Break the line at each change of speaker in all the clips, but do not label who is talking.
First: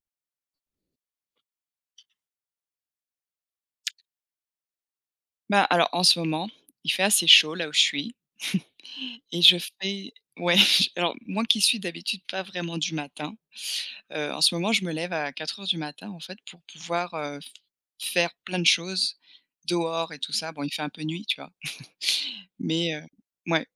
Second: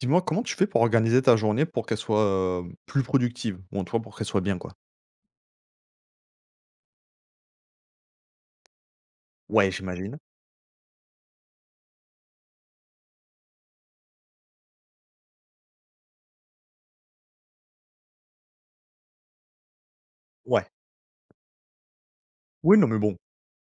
Dis-moi, comment tu fais pour organiser ta journée pour qu'elle soit, plus productive? Ou en tout cas pour qu'elle soit bien quoi?
Bah, alors en ce moment, il fait assez chaud là où je suis et je
Ouais,
fais
j'imagine.
ouais, j alors, moi qui suis d'habitude pas vraiment du matin, en ce moment, je me lève à 4 heures du matin, en fait, pour pouvoir, faire plein de choses dehors et tout ça. Bon,
Ouais.
il fait un peu nuit, tu vois?
Oui, non
Mais
mais bon,
mouais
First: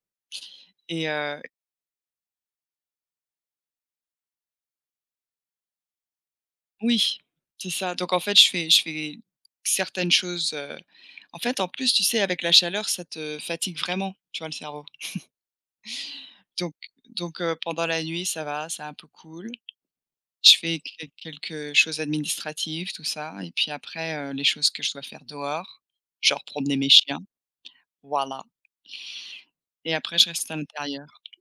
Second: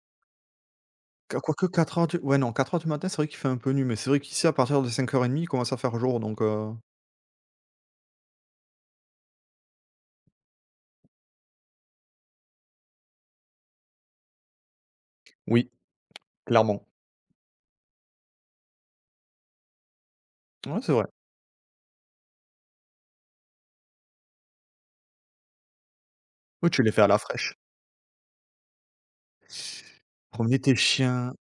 et
q quoique 4:00 du ouais non, 4 heures du matin, c'est vrai qu'il fait un peu nu mais c'est vrai qu'ici à partir de 5:30, il commence à faire jour donc
oui, c'est ça. Donc en fait, je fais certaines choses, en fait, en plus, tu sais, avec la chaleur, ça te fatigue vraiment, tu vois, le cerveau.
oui,
Donc
clairement.
donc, pendant la nuit, ça va, c'est un peu cool. Je fais
Ouais, c'est vrai.
que quelques choses administratives, tout ça et puis après, les choses que je dois faire dehors, genre
Oui,
promener
tu
mes
les fais à la
chiens,
fraîche.
voilà, et après je reste à
Promener tes
l'intérieur.
chiens,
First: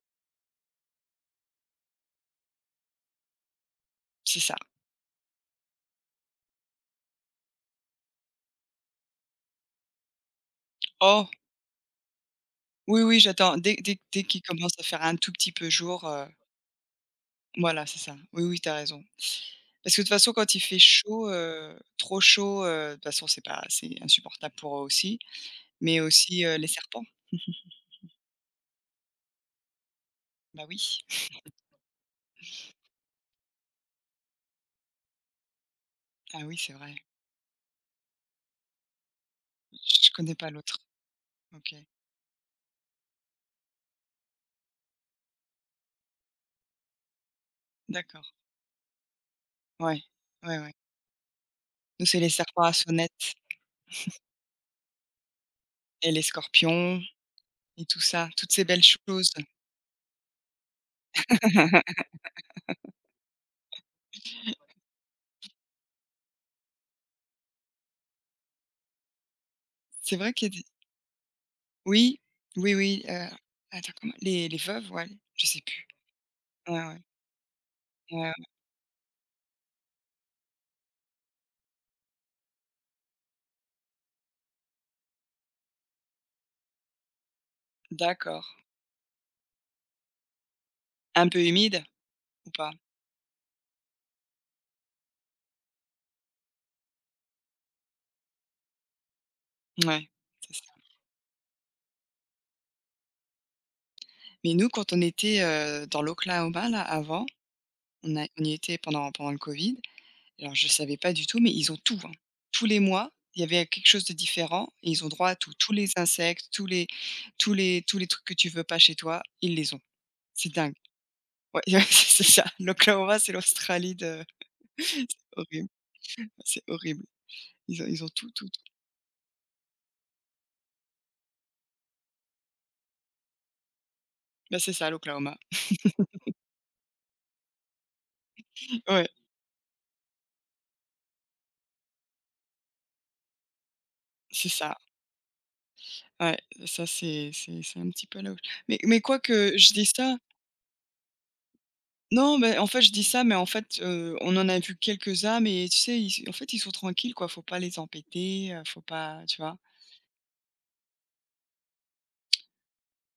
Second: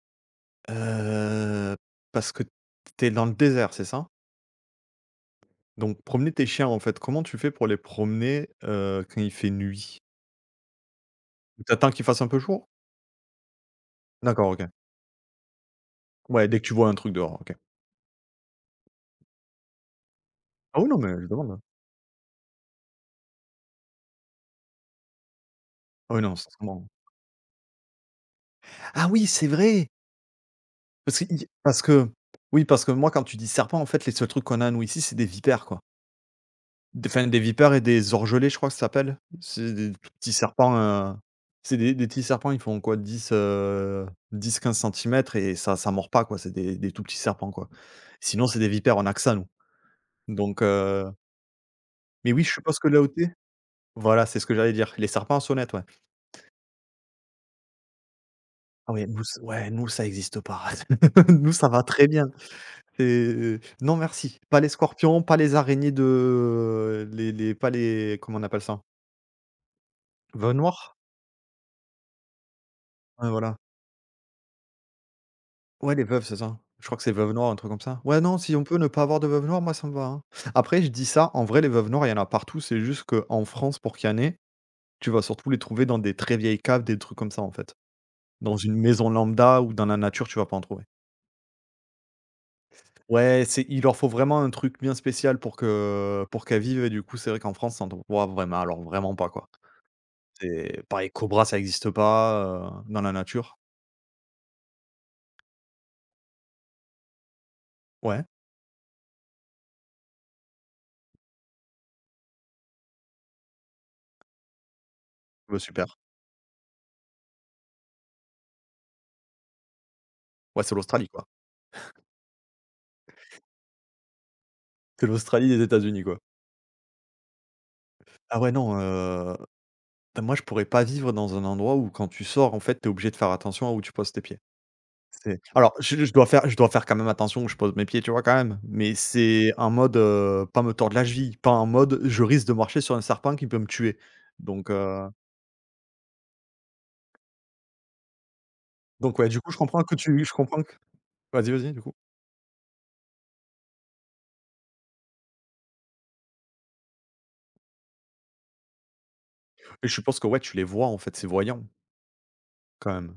heu, parce que t'es dans le désert, c'est ça?
C'est ça.
Donc promener tes chiens en fait, comment tu fais pour les promener, quand il fait nuit?
Oh!
T'attends qu'il fasse un peu jour?
Oui, oui, j'attends. Dès qu'il
D'accord, OK.
commence à faire un tout petit peu jour,
Ouais, dès que tu vois un truc dehors, OK.
voilà, c'est ça. Oui, oui, t'as raison. Parce que de toute façon, quand il fait
Ah oui, non mais je
chaud,
demande, hein.
trop chaud, de toute façon, c'est pas, c'est insupportable pour eux aussi, mais
Ah oui, non,
aussi, les
sincèrement.
serpents.
Ah oui, c'est vrai!
Bah oui.
Parce qu'il y parce que oui, parce que moi, quand tu dis serpent, en fait, les seuls trucs qu'on a, nous, ici, c'est des vipères, quoi.
Ah oui, c'est vrai.
Des enfin, des vipères et des orgelets, je crois que ça s'appelle. C'est des tout
Je connais
petits
pas
serpents,
l'autre. OK.
c'est des petits serpents, ils font quoi? 10-15 centimètres et ça mord pas, quoi. C'est des tout petits serpents, quoi.
D'accord.
Sinon, c'est des vipères, on a que ça, nous.
Ouais. Ouais,
Donc
ouais. Nous, c'est les
mais oui, je
serpents à
suppose que là où tu es,
sonnette.
voilà, c'est ce que j'allais dire. Les serpents à sonnette, ouais.
Et les scorpions et tout ça, toutes ces belles
Ah ouais, nous,
choses.
c ouais, nous, ça existe pas. Nous, ça va très bien. C'est non merci, pas les scorpions, pas les araignées de les pas les, comment on appelle ça?
C'est vrai qu'il
Veuves
y a des
noires?
oui, oui, oui,
Ouais, voilà.
attends comment les veuves, ouais, je sais plus.
Ouais, les veuves, c'est ça.
Ouais,
Je crois
ouais,
que c'est veuve noire, un truc comme ça.
ouais,
Ouais,
ouais.
non, si on peut ne pas avoir de veuve noire, moi ça me va, hein. Après, je dis ça, en vrai, les veuves noires, il y en a partout, c'est juste qu'en France, pour qu'il y en ait, tu vas surtout les trouver dans des très vieilles caves, des trucs comme ça, en fait.
D'accord.
Dans une maison lambda ou dans la nature, tu vas pas en trouver.
Un peu humide ou pas?
Ouais, c'est il leur faut vraiment un truc bien spécial pour que pour qu'elles vivent et du coup, c'est vrai qu'en France, on en trouve pas vraiment, alors vraiment pas, quoi.
Ouais, c'est ça.
C'est pareil, Cobra, ça existe pas, dans la nature.
Mais nous, quand on était, dans l'Oklahoma là, avant,
Ouais,
on y était pendant le Covid. Alors je ne savais pas du tout, mais ils ont tout, hein. Tous les mois, il y avait quelque chose de différent et ils ont droit à tout.
bah,
Tous
super.
les insectes, tous les trucs que tu veux pas chez toi, ils les ont. C'est
Ouais,
dingue.
c'est l'Australie, quoi.
Ouais, c'est ça. L'Oklahoma, c'est l'Australie de
C'est l'Australie des
horrible,
États-Unis, quoi.
c'est horrible. Ils ont tout,
Ah
tout,
ouais,
tout.
non, bah, moi, je pourrais pas vivre dans un endroit où quand tu sors, en fait, tu es obligé de faire attention à où tu poses tes pieds.
Bah, c'est ça l'Oklahoma.
C'est alors je dois faire quand même attention où je pose mes pieds, tu vois, quand même, mais
Ouais,
c'est en mode, pas me tordre la cheville, pas en mode: «Je risque de marcher sur un serpent qui peut me tuer»,
c'est
donc
ça.
heu,
Ouais, ça c'est un petit peu là où mais quoi
donc ouais, du coup,
que
je
je
comprends
dis
que
ça,
tu je comprends que vas-y, vas-y, du coup?
non, mais en fait, je dis ça, mais en fait, on en a vu quelques-uns, mais tu sais, ils en fait, ils sont tranquilles quoi, faut pas les empêter, faut pas, tu vois?
Et je suppose que, ouais, tu les vois, en fait, c'est voyant, quand même?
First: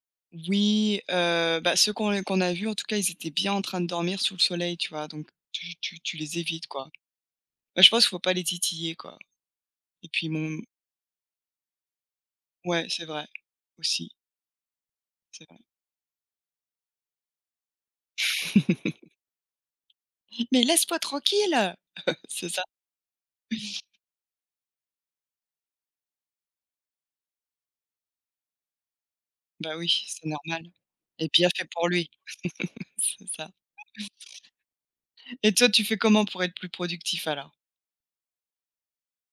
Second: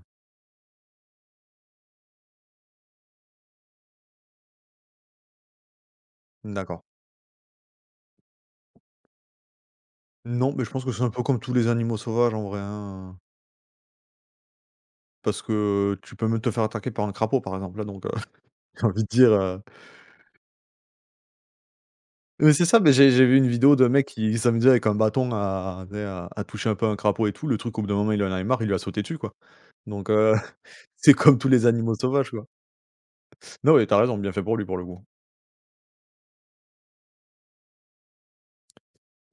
Oui, bah, ceux qu'on a vus, en tout cas, ils étaient bien en train de dormir sous le soleil, tu vois? Donc tu les évites,
D'accord.
quoi. Bah, je pense qu'il faut pas les titiller, quoi et puis
Non,
mon
mais je pense que c'est un peu comme tous les animaux sauvages en vrai,
ouais, c'est
hein,
vrai, aussi,
parce
c'est vrai.
que tu peux même te faire attaquer par un crapaud par exemple, hein, donc j'ai envie de dire,
«Mais laisse-moi tranquille!» C'est
mais
ça.
c'est ça, mais j'ai vu une vidéo d'un mec qui s'amusait avec un bâton à tu sais, à toucher un peu un crapaud et tout, le truc au bout d'un moment il en avait marre, il lui a sauté dessus, quoi,
Bah oui,
donc
c'est normal,
c'est
et
comme
bien
tous les
fait pour
animaux
lui.
sauvages, quoi.
C'est ça.
Non, mais t'as raison, bien fait pour lui, pour le coup.
Et toi, tu fais comment pour être plus productif alors?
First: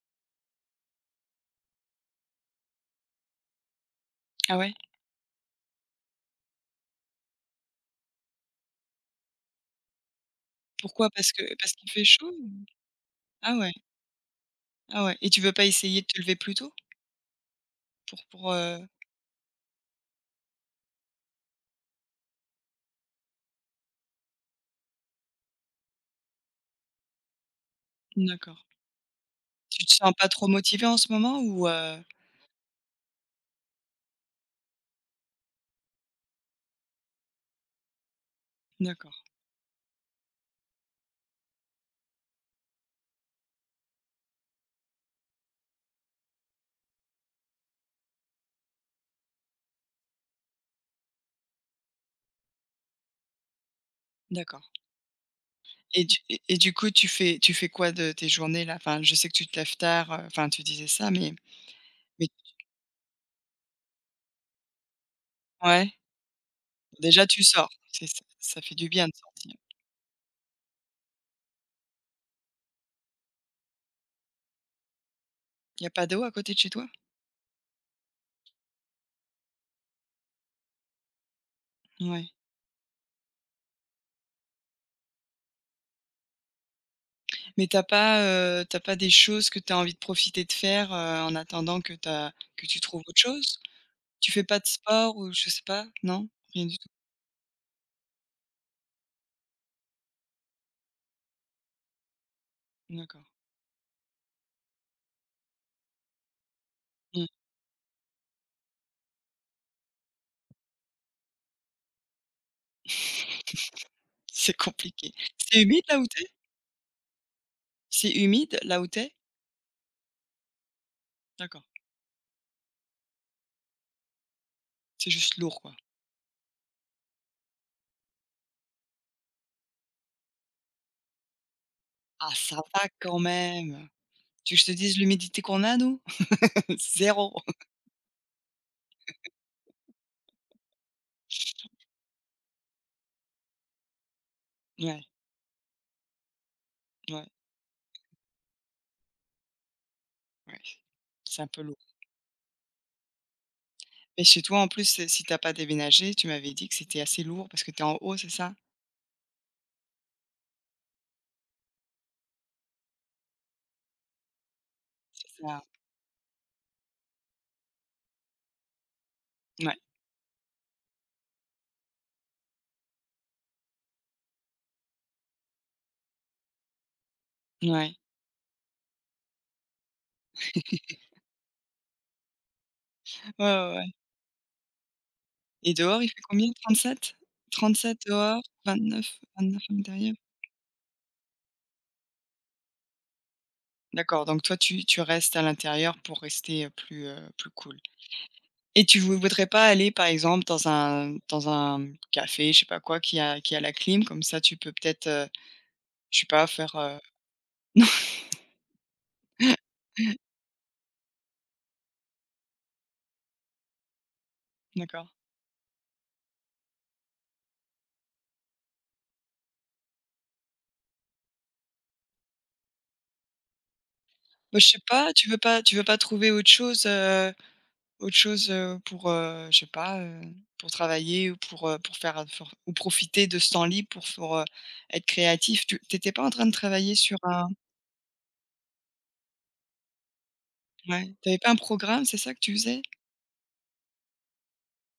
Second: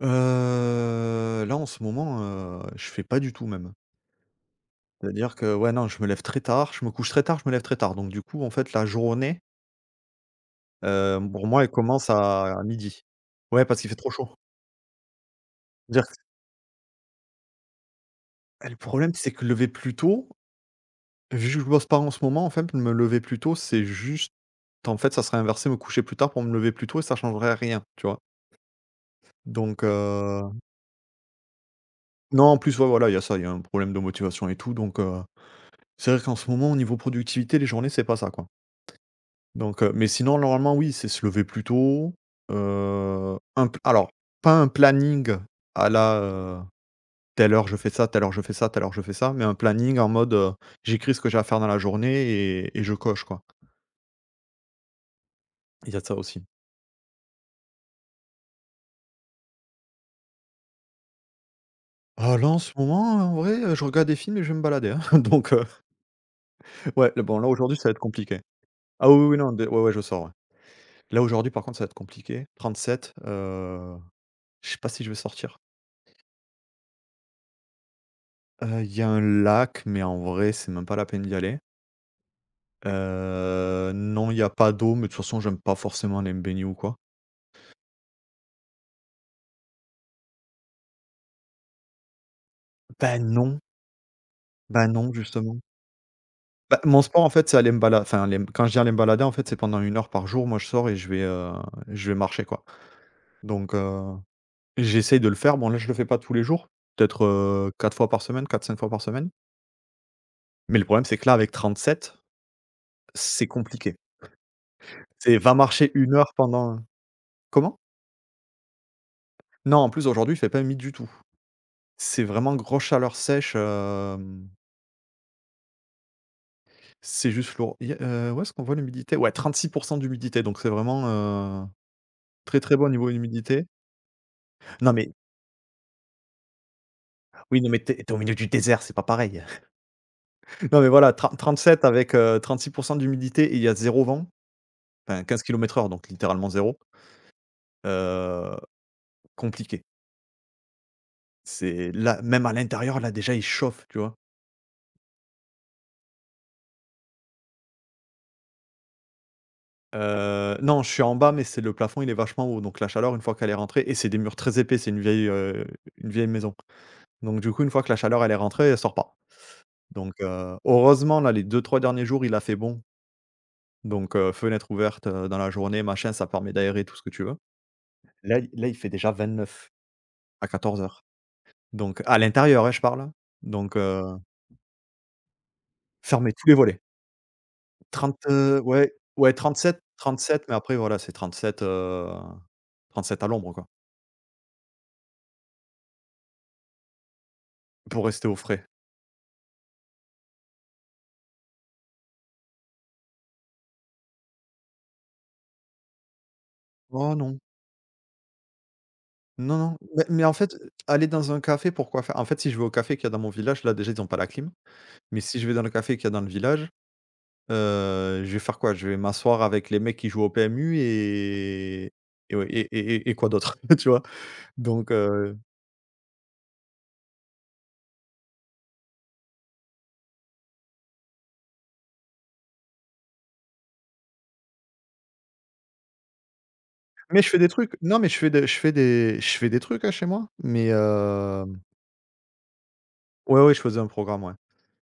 Là en ce moment, je fais pas du tout même.
Ah ouais?
C'est-à-dire que ouais, non, je me lève très tard, je me couche très tard, je me lève très tard, donc du coup, en fait, la journée.
Pourquoi? Parce que
Pour moi,
parce
elle
qu'il fait
commence
chaud ou?
à 12:00.
Ah
Ouais,
ouais,
parce qu'il fait trop chaud.
ah ouais, et tu veux pas essayer de
Dire
te lever plus tôt? Pour pour,
Et le
heu
problème, c'est que lever plus tôt, vu que je bosse pas en ce moment, en fait, me lever plus tôt, c'est juste en fait, ça serait inversé, me coucher plus tard pour me lever plus tôt et ça changerait rien, tu vois?
d'accord.
Donc
Tu te sens pas trop motivé en ce moment ou?
non, en plus, ouais, voilà, il y a ça, il y a un problème de motivation et tout, donc c'est vrai qu'en ce moment, au niveau productivité, les journées, c'est pas ça, quoi.
D'accord,
Donc mais sinon, normalement, oui, c'est se lever plus tôt, un p alors, pas un planning à la, «Telle heure je fais ça, telle heure je fais ça, telle heure je fais ça», mais un planning en mode, j'écris ce que j'ai à faire dans la journée et je coche, quoi.
d'accord.
Il y a
et
de ça
du et
aussi.
et du coup, tu fais quoi de tes journées là? Enfin, je sais que tu te lèves tard, enfin, tu disais ça, mais
Ah là, en ce moment, en vrai, je regarde des films et je vais me balader, hein, donc
ouais?
ouais, là,
Déjà
bon,
tu
là,
sors,
aujourd'hui, ça va être
c'est ça,
compliqué.
ça fait du bien
Ah
de
oui, oui,
sortir.
non, dé ouais, ouais, je sors, ouais. Là, aujourd'hui, par contre, ça va être compliqué. 37, je sais pas si je vais sortir.
Il y a pas d'eau à côté de chez toi?
Il y a un lac, mais en vrai, c'est même pas la peine d'y aller.
Ouais.
Non, il y a pas d'eau, mais de toute façon, j'aime pas forcément aller me baigner ou quoi.
Mais t'as pas, tu pas des choses que tu as envie de profiter de faire, en attendant que tu trouves autre
Bah
chose?
non,
Tu fais pas de
bah non,
sport ou je
justement.
sais pas? Non? Rien du
Bah,
tout?
mon sport, en fait, c'est aller me bala enfin, aller m quand je dis aller me balader, en fait, c'est pendant une heure par jour, moi, je sors et je vais marcher, quoi.
D'accord.
Donc j'essaye de le faire. Bon, là, je le fais pas tous les jours, peut-être,
Mmh.
4 fois par semaine, quatre, cinq fois par semaine. Mais le problème, c'est que là, avec 37, c'est compliqué.
C'est compliqué.
C'est Va
C'est humide
marcher
là où
une
tu es?
heure pendant, comment?
C'est humide là où tu es?
Non, en plus, aujourd'hui, il fait pas nuit du tout.
D'accord.
C'est vraiment grosse chaleur sèche,
C'est juste lourd, quoi.
c'est juste lourd. Il y a Où est-ce qu'on voit l'humidité? Ouais, 36% d'humidité, donc c'est vraiment,
Ah ça
très, très
va
bon au niveau
quand
humidité.
même! Tu veux que je te
Non,
dise
mais
l'humidité qu'on a nous? Zéro.
oui, non, mais t'es es au milieu du désert, c'est pas pareil. Non, mais voilà, tren 37 avec, 36 d'humidité et il y a zéro vent,
Ouais,
enfin 15 km/h, donc littéralement zéro.
ouais,
heu, Compliqué.
ouais. C'est un peu lourd.
C'est là, même à l'intérieur, là, déjà, il chauffe, tu vois?
Et chez toi en plus, si t'as pas déménagé, tu m'avais dit que c'était assez lourd parce que tu es en haut, c'est ça?
Non, je suis en bas, mais c'est le plafond, il est vachement haut, donc la chaleur, une fois qu'elle est rentrée et c'est des murs très épais, c'est une vieille,
C'est ça.
heu, une vieille maison. Donc du coup, une fois que la chaleur, elle est rentrée, elle sort pas.
Ouais,
Donc heureusement, là, les deux trois derniers jours, il a fait bon, donc fenêtre ouverte, dans la journée, machin, ça permet d'aérer, tout ce que tu veux.
ouais,
Là il fait déjà 29 à 14 heures. Donc à l'intérieur, hein, je parle, hein,
ouais, ouais,
donc
ouais, et dehors, il fait
fermer tous
combien?
les volets.
37-37 dehors,
Ouais, ouais
29-29 à
37.
l'intérieur?
37, mais après voilà, c'est 37, trente-sept à l'ombre quoi,
D'accord, donc toi, tu restes à l'intérieur pour rester, plus cool,
pour rester au frais.
et tu vou voudrais pas aller, par exemple, dans un café, je sais pas quoi, qui a la clim? Comme ça, tu peux peut-être, je sais pas, faire,
Oh non, non, non, mais en fait, aller dans un café, pourquoi faire? En fait, si je vais au café qu'il y a dans mon village, là déjà ils ont pas la clim,
d'accord.
mais si je vais dans le café qu'il y a dans le village, je vais faire quoi? Je vais m'asseoir avec les mecs qui jouent au PMU et ouais et quoi d'autre? Tu vois?
Bah, je sais
Donc
pas, tu
heu
veux pas tu veux pas trouver autre chose, autre chose, pour, je sais pas, pour travailler ou pour faire, for, ou profiter de ce temps libre pour, être créatif. Tu pas en train de travailler sur
Mais je fais des
un
trucs. Non, mais je fais des je fais des je fais des trucs, hein, chez moi, mais
ouais, tu pas un programme, c'est ça que tu faisais?
ouais, ouais, je faisais un programme, ouais.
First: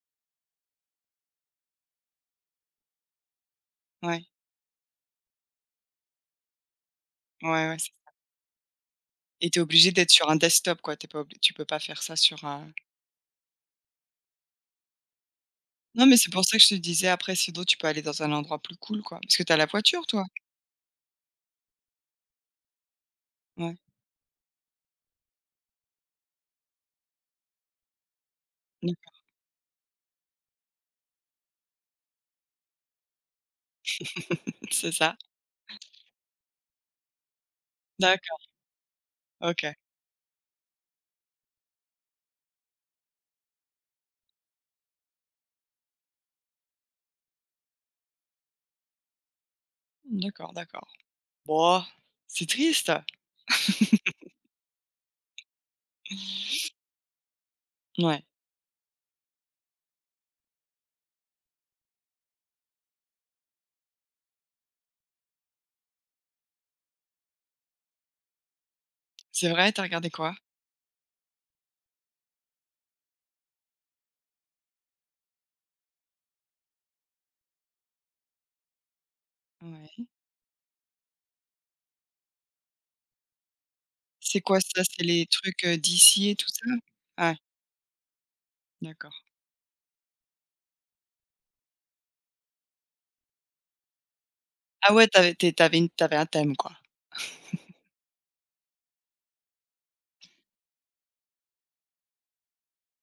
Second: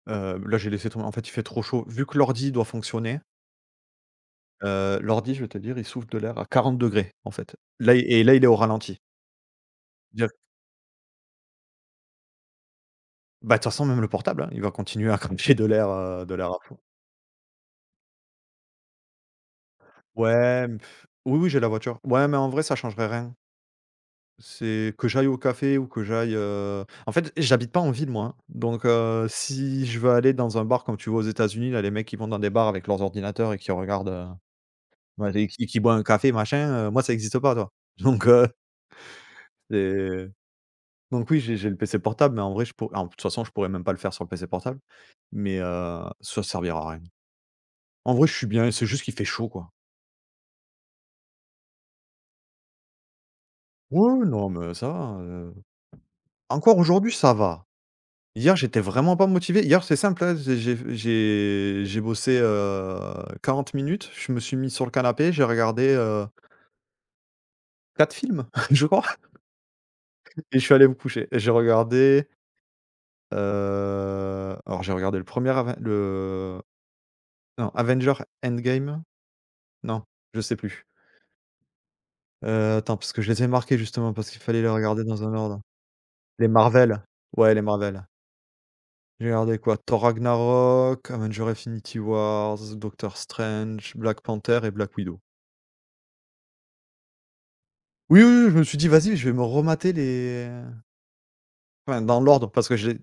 Là, j'ai laissé tomber. En fait, il fait trop chaud. Vu que l'ordi doit fonctionner,
Ouais,
l'ordi, je vais te dire, il souffle de l'air à 40 degrés, en fait.
ouais, ouais, c
Là i et Là, il est au ralenti.
et t'es obligé d'être sur
Dire
un desktop, quoi. T'es pas obli tu peux pas faire ça sur un
Bah, de toute façon, même le portable, hein, il va continuer à cracher de l'air,
non, mais
heu,
c'est
de
pour
l'air
ça
à
que je te
fond.
disais, après sinon tu peux aller dans un endroit plus cool, quoi. Parce que t'as la voiture, toi?
Ouais, mais pff, oui, oui, j'ai la voiture. Ouais, mais en vrai, ça changerait rien.
Ouais,
C'est que j'aille au café ou que j'aille, en fait, j'habite pas en ville moi, hein, donc
d'ac
si je veux aller dans un bar comme tu vois aux États-Unis, là, les mecs qui vont dans des bars avec leurs ordinateurs et qui regardent,
c'est ça.
ouais et qui boit un café machin, moi ça n'existe pas, toi. Donc
D'accord, OK.
c'est donc oui, j'ai le PC portable, mais en vrai je pour en de toute façon, je pourrais même pas le faire sur le PC portable, mais ça servira à rien. En vrai, je suis bien, c'est juste qu'il fait chaud, quoi.
D'accord, d'accord. Bon, c'est triste.
Ouais, ouais, non, mais ça va, encore aujourd'hui, ça va.
Ouais,
Hier, j'étais vraiment pas motivé. Hier, c'est simple, hein, j'ai bossé, 40 minutes. Je me suis mis sur le canapé, j'ai regardé, 4 films, je crois,
c'est vrai? T'as regardé quoi?
et je suis allé me coucher. J'ai regardé, alors j'ai regardé le premier, Aven le non, Avengers Endgame? Non,
Ouais.
je sais plus. Attends, parce que je les ai marqués justement, parce
C'est
qu'il
quoi
fallait les
ça? C'est
regarder dans
les
un ordre.
trucs, d'ici et
Les
tout ça?
Marvel,
Ah,
ouais, les Marvel.
d'accord.
J'ai regardé quoi? Thor Ragnarok, Avengers Infinity Wars, Doctor Strange, Black Panther et
Ah
Black
ouais,
Widow.
t'avais une tu un thème, quoi.
Oui, oui, oui, je me suis dit: «Vas-y, je vais me remater les», enfin, dans l'ordre parce que j'ai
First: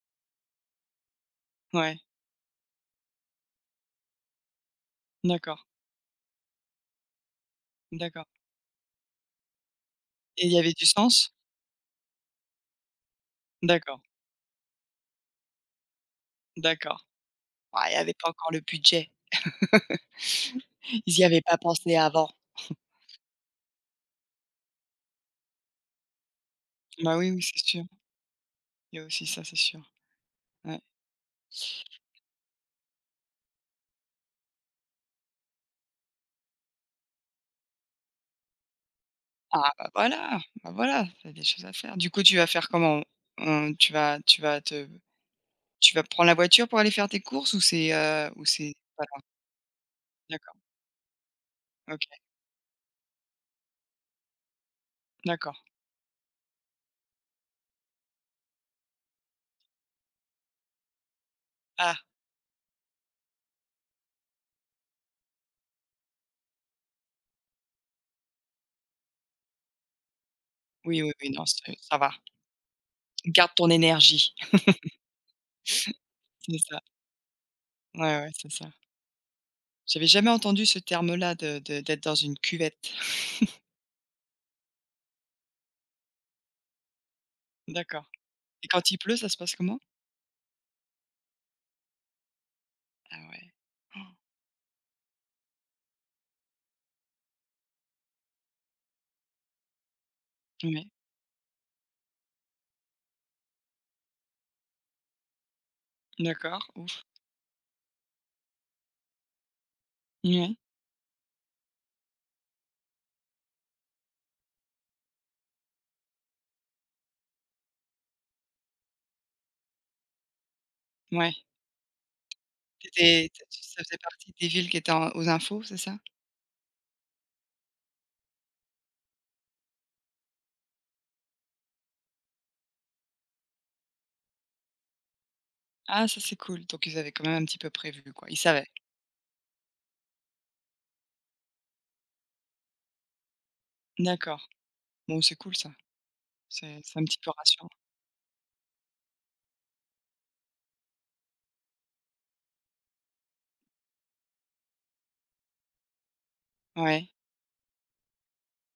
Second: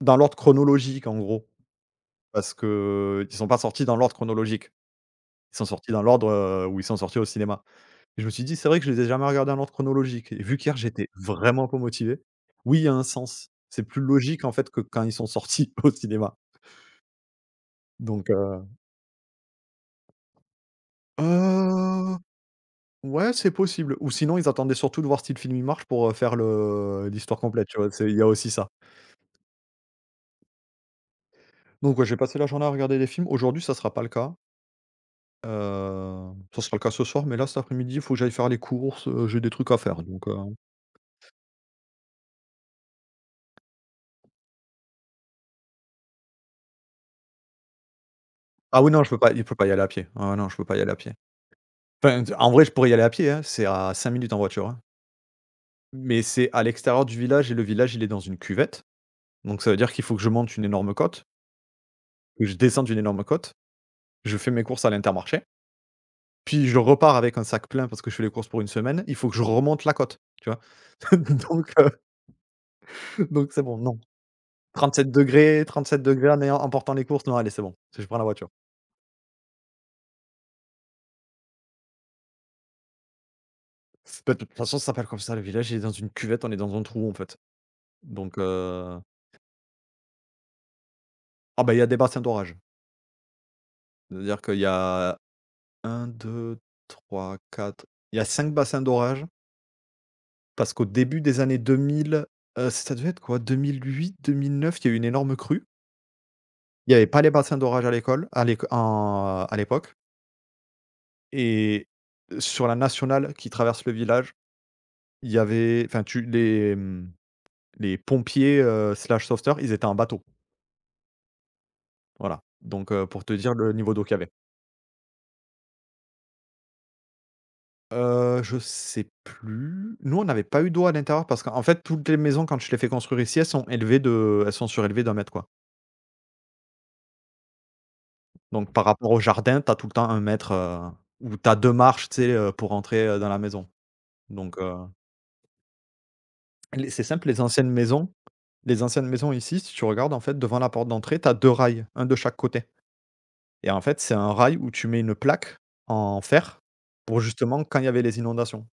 dans l'ordre chronologique, en gros,
Ouais,
parce que ils sont pas sortis dans l'ordre chronologique. Ils
d'accord,
sont sortis dans l'ordre, où ils sont sortis au cinéma, et je
d'accord,
me suis dit: «C'est vrai que je les ai jamais regardés dans l'ordre chronologique», et
et il
vu
y avait
qu'hier
du
j'étais
sens?
vraiment pas motivé, oui, il y a un sens. C'est plus
D'accord,
logique, en fait, que quand ils sont sortis au cinéma,
d'accord. Ah, il y avait pas
donc
encore le budget. Ils n'y avaient pas pensé
heu,
avant.
ouais, c'est possible, ou sinon ils attendaient surtout de voir si le film, il marche, pour, faire le
Bah, oui,
l'histoire
oui, c'est
complète, tu
sûr.
vois? C'est il y a aussi ça.
Il y a aussi ça, c'est sûr. Ouais.
Donc ouais, j'ai passé la journée à regarder des films. Aujourd'hui, ça sera pas le cas. Ça sera le cas ce soir, mais là, cet après-midi, il faut que j'aille faire les courses, j'ai des
Ah,
trucs à faire, donc
bah, voilà, tu des choses à faire. Du coup, tu vas faire comment? Hem, tu vas tu vas te tu vas prendre la voiture pour aller faire tes courses ou ou c'est
ah oui,
pas
non, je peux
loin?
pas je peux pas y aller à pied. Ah non,
D'accord,
je peux pas y aller à pied.
OK,
Enfin, en vrai, je pourrais y aller à pied, hein, c'est à 5 minutes en voiture, hein,
d'accord.
mais c'est à l'extérieur du village et le village, il est dans une cuvette, donc ça veut dire qu'il faut que je monte une énorme côte,
Ah,
que je descende une énorme côte, je fais mes courses à l'Intermarché, puis je repars avec un sac plein parce que je fais les courses pour une semaine, il faut que je remonte la côte, tu vois?
oui, oui, oui, non,
Donc
c'est
heu,
ça va. Garde
donc c'est
ton
bon, non.
énergie.
37 degrés
C'est
en
ça.
portant les courses. Non, allez, c'est bon, je
Ouais,
prends la
ouais,
voiture.
c'est ça. J'avais jamais entendu ce terme-là de d'être dans une cuvette.
Bah, de toute façon, ça s'appelle comme ça, le village, il est dans une cuvette, on est dans un trou, en fait.
D'accord,
Donc,
et quand il pleut, ça se passe comment?
ah, bah, il y a des bassins d'orage.
Ah ouais. Oh.
C'est-à-dire qu'il y a un, deux, trois, quatre. Il y a 5 bassins d'orage parce
Ouais,
qu'au début des années 2000, ça devait être quoi? 2008-2009, il y a eu une énorme crue.
d'accord,
Il n'y
ouf.
avait pas les bassins d'orage à l'école, à l'éc en à l'époque,
Ouais.
et sur la nationale qui traverse le village, il y avait enfin, tu les, mmh les pompiers, slash sauveteurs, ils étaient en bateau.
Ouais.
Voilà,
Tu
donc pour
t
te dire le
ça
niveau
faisait
d'eau qu'il y
partie
avait.
des villes qui étaient en aux infos, c'est ça?
Je sais plus. Nous, on n'avait pas eu d'eau à l'intérieur parce qu'en fait, toutes les maisons, quand je les fais construire ici, elles sont élevées de elles sont surélevées d'un mètre, quoi.
Ah ça, c'est cool, donc ils avaient quand même un petit peu prévu, quoi. Ils savaient.
Donc par rapport au jardin, t'as tout le temps un mètre, où tu as marches, tu sais, pour entrer, dans la maison.
D'accord.
Donc
Bon, c'est cool ça. C'est
les
c'est
c'est
un petit
simple,
peu
les
rassurant.
anciennes maisons les anciennes maisons ici, si tu regardes, en fait, devant la porte d'entrée, t'as 2 rails, un de chaque côté. Et en fait, c'est un rail où tu mets une plaque en fer,
Ouais.
pour justement quand il y avait les inondations.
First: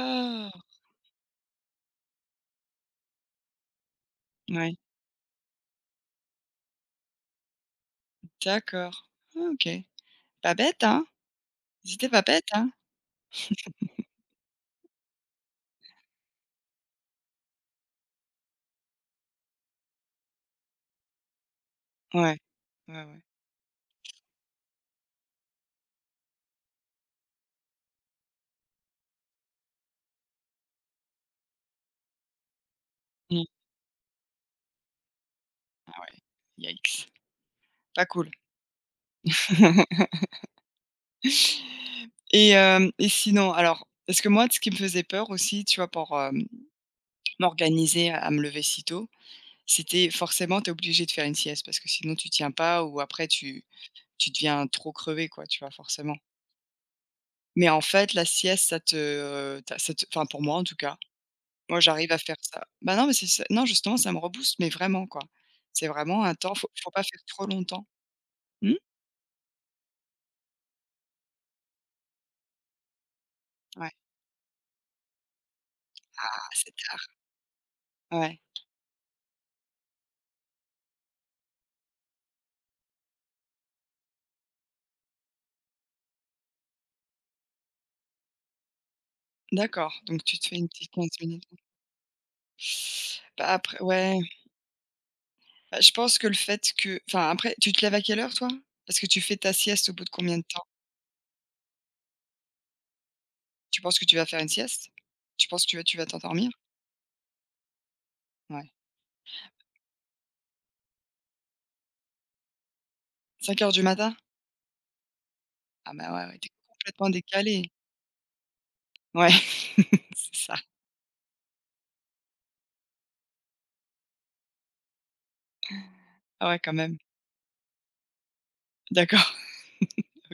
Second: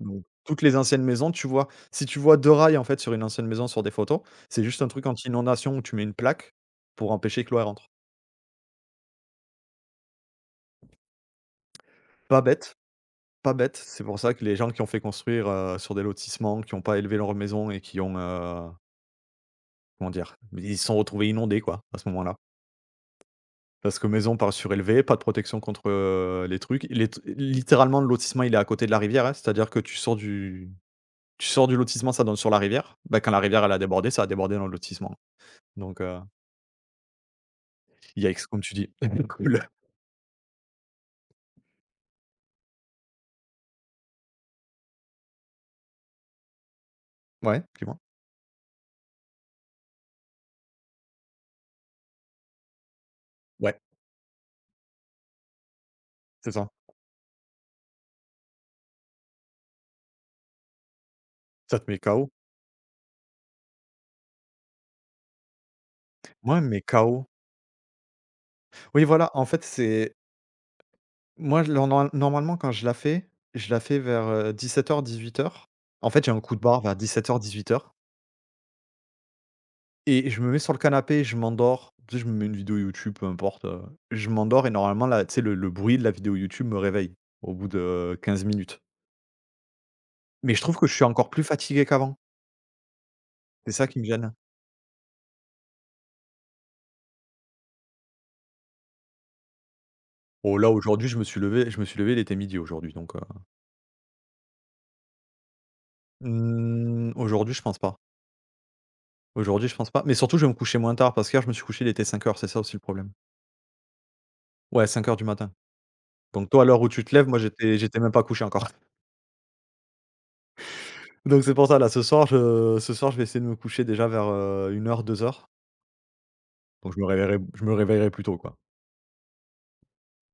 Donc toutes les anciennes maisons, tu vois, si tu vois 2 rails en fait sur une ancienne maison sur des photos, c'est
Ouais,
juste un truc anti-inondation où tu mets une plaque pour empêcher que l'eau elle rentre.
d'accord. Ah OK. Pas bête, hein? Ils étaient pas
Pas
bêtes, hein?
bête, pas bête. C'est pour ça que les gens qui ont fait construire, sur des lotissements, qui ont pas élevé leurs maisons et qui ont, comment dire? Ils se sont retrouvés inondés, quoi, à ce
Ouais.
moment-là.
Ouais, ouais.
Parce que maison par surélevée, pas de protection contre, les trucs. Les t Littéralement, le lotissement, il est à côté de la rivière, hein, c'est-à-dire que tu sors du lotissement, ça donne sur la rivière. Bah, quand la
Mmh.
rivière, elle a débordé, ça a débordé dans le lotissement.
Ah
Donc
ouais, yikes, pas cool.
yikes, comme tu dis. Cool.
Et sinon, alors, parce que moi, ce qui me faisait peur aussi, tu vois, pour,
Ouais, dis-moi?
m'organiser à me lever si tôt, c'était forcément tu es obligé de faire une sieste parce que sinon tu tiens pas ou après tu
Ouais,
tu deviens trop crevé quoi, tu vois, forcément.
c'est ça.
Mais en fait, la sieste, ça te, ta ça te enfin pour moi en tout cas,
Ça
moi
te met
j'arrive à
KO.
faire ça. Bah non, mais c'est ça, non justement ça me rebooste, mais vraiment quoi. C'est vraiment un temps,
Moi, mais me
faut
met
faut pas faire trop longtemps. Mmh?
Oui, voilà, en fait, c'est moi, je normalement, quand je la
Ouais.
fais vers, 17h, 18h. En fait, j'ai un
Ah
coup de
c'est
barre vers
tard.
dix-sept dix-huit heures, 18h,
Ouais.
et je me mets sur le canapé, je m'endors. Tu sais, je me mets une vidéo YouTube, peu importe, je m'endors et normalement, là, tu sais, le bruit de la vidéo YouTube me réveille au bout de 15 minutes.
D'accord, donc tu te fais
Mais je
une
trouve que
petite
je suis
15
encore plus
minutes.
fatigué qu'avant.
Bah,
C'est
après
ça qui me
ouais,
gêne.
bah, je pense que le fait que enfin, après tu te lèves à quelle heure toi? Parce que tu fais ta sieste au bout de combien de
Oh
temps?
là, aujourd'hui, je me suis levé, il était midi aujourd'hui, donc
Tu penses que tu vas faire une sieste? Tu penses que tu vas t'endormir?
Mmh, aujourd'hui, je pense pas.
Ouais.
Aujourd'hui, je pense pas, mais surtout, je vais me coucher moins tard parce qu'hier, je me suis couché, il était 5h. C'est ça aussi le problème.
5 heures du matin?
Ouais, 5h du matin.
Ah bah, ouais, ouais,
Donc
tu
toi, à l'heure où tu
complètement
te lèves, moi,
décalé.
j'étais même pas couché encore.
Ouais, c'est ça.
Donc c'est pour ça, là, ce soir, je vais essayer de me coucher déjà vers, 1h, 2h.
Ah ouais, quand
Donc
même.
je me réveillerai plus tôt, quoi.
D'accord.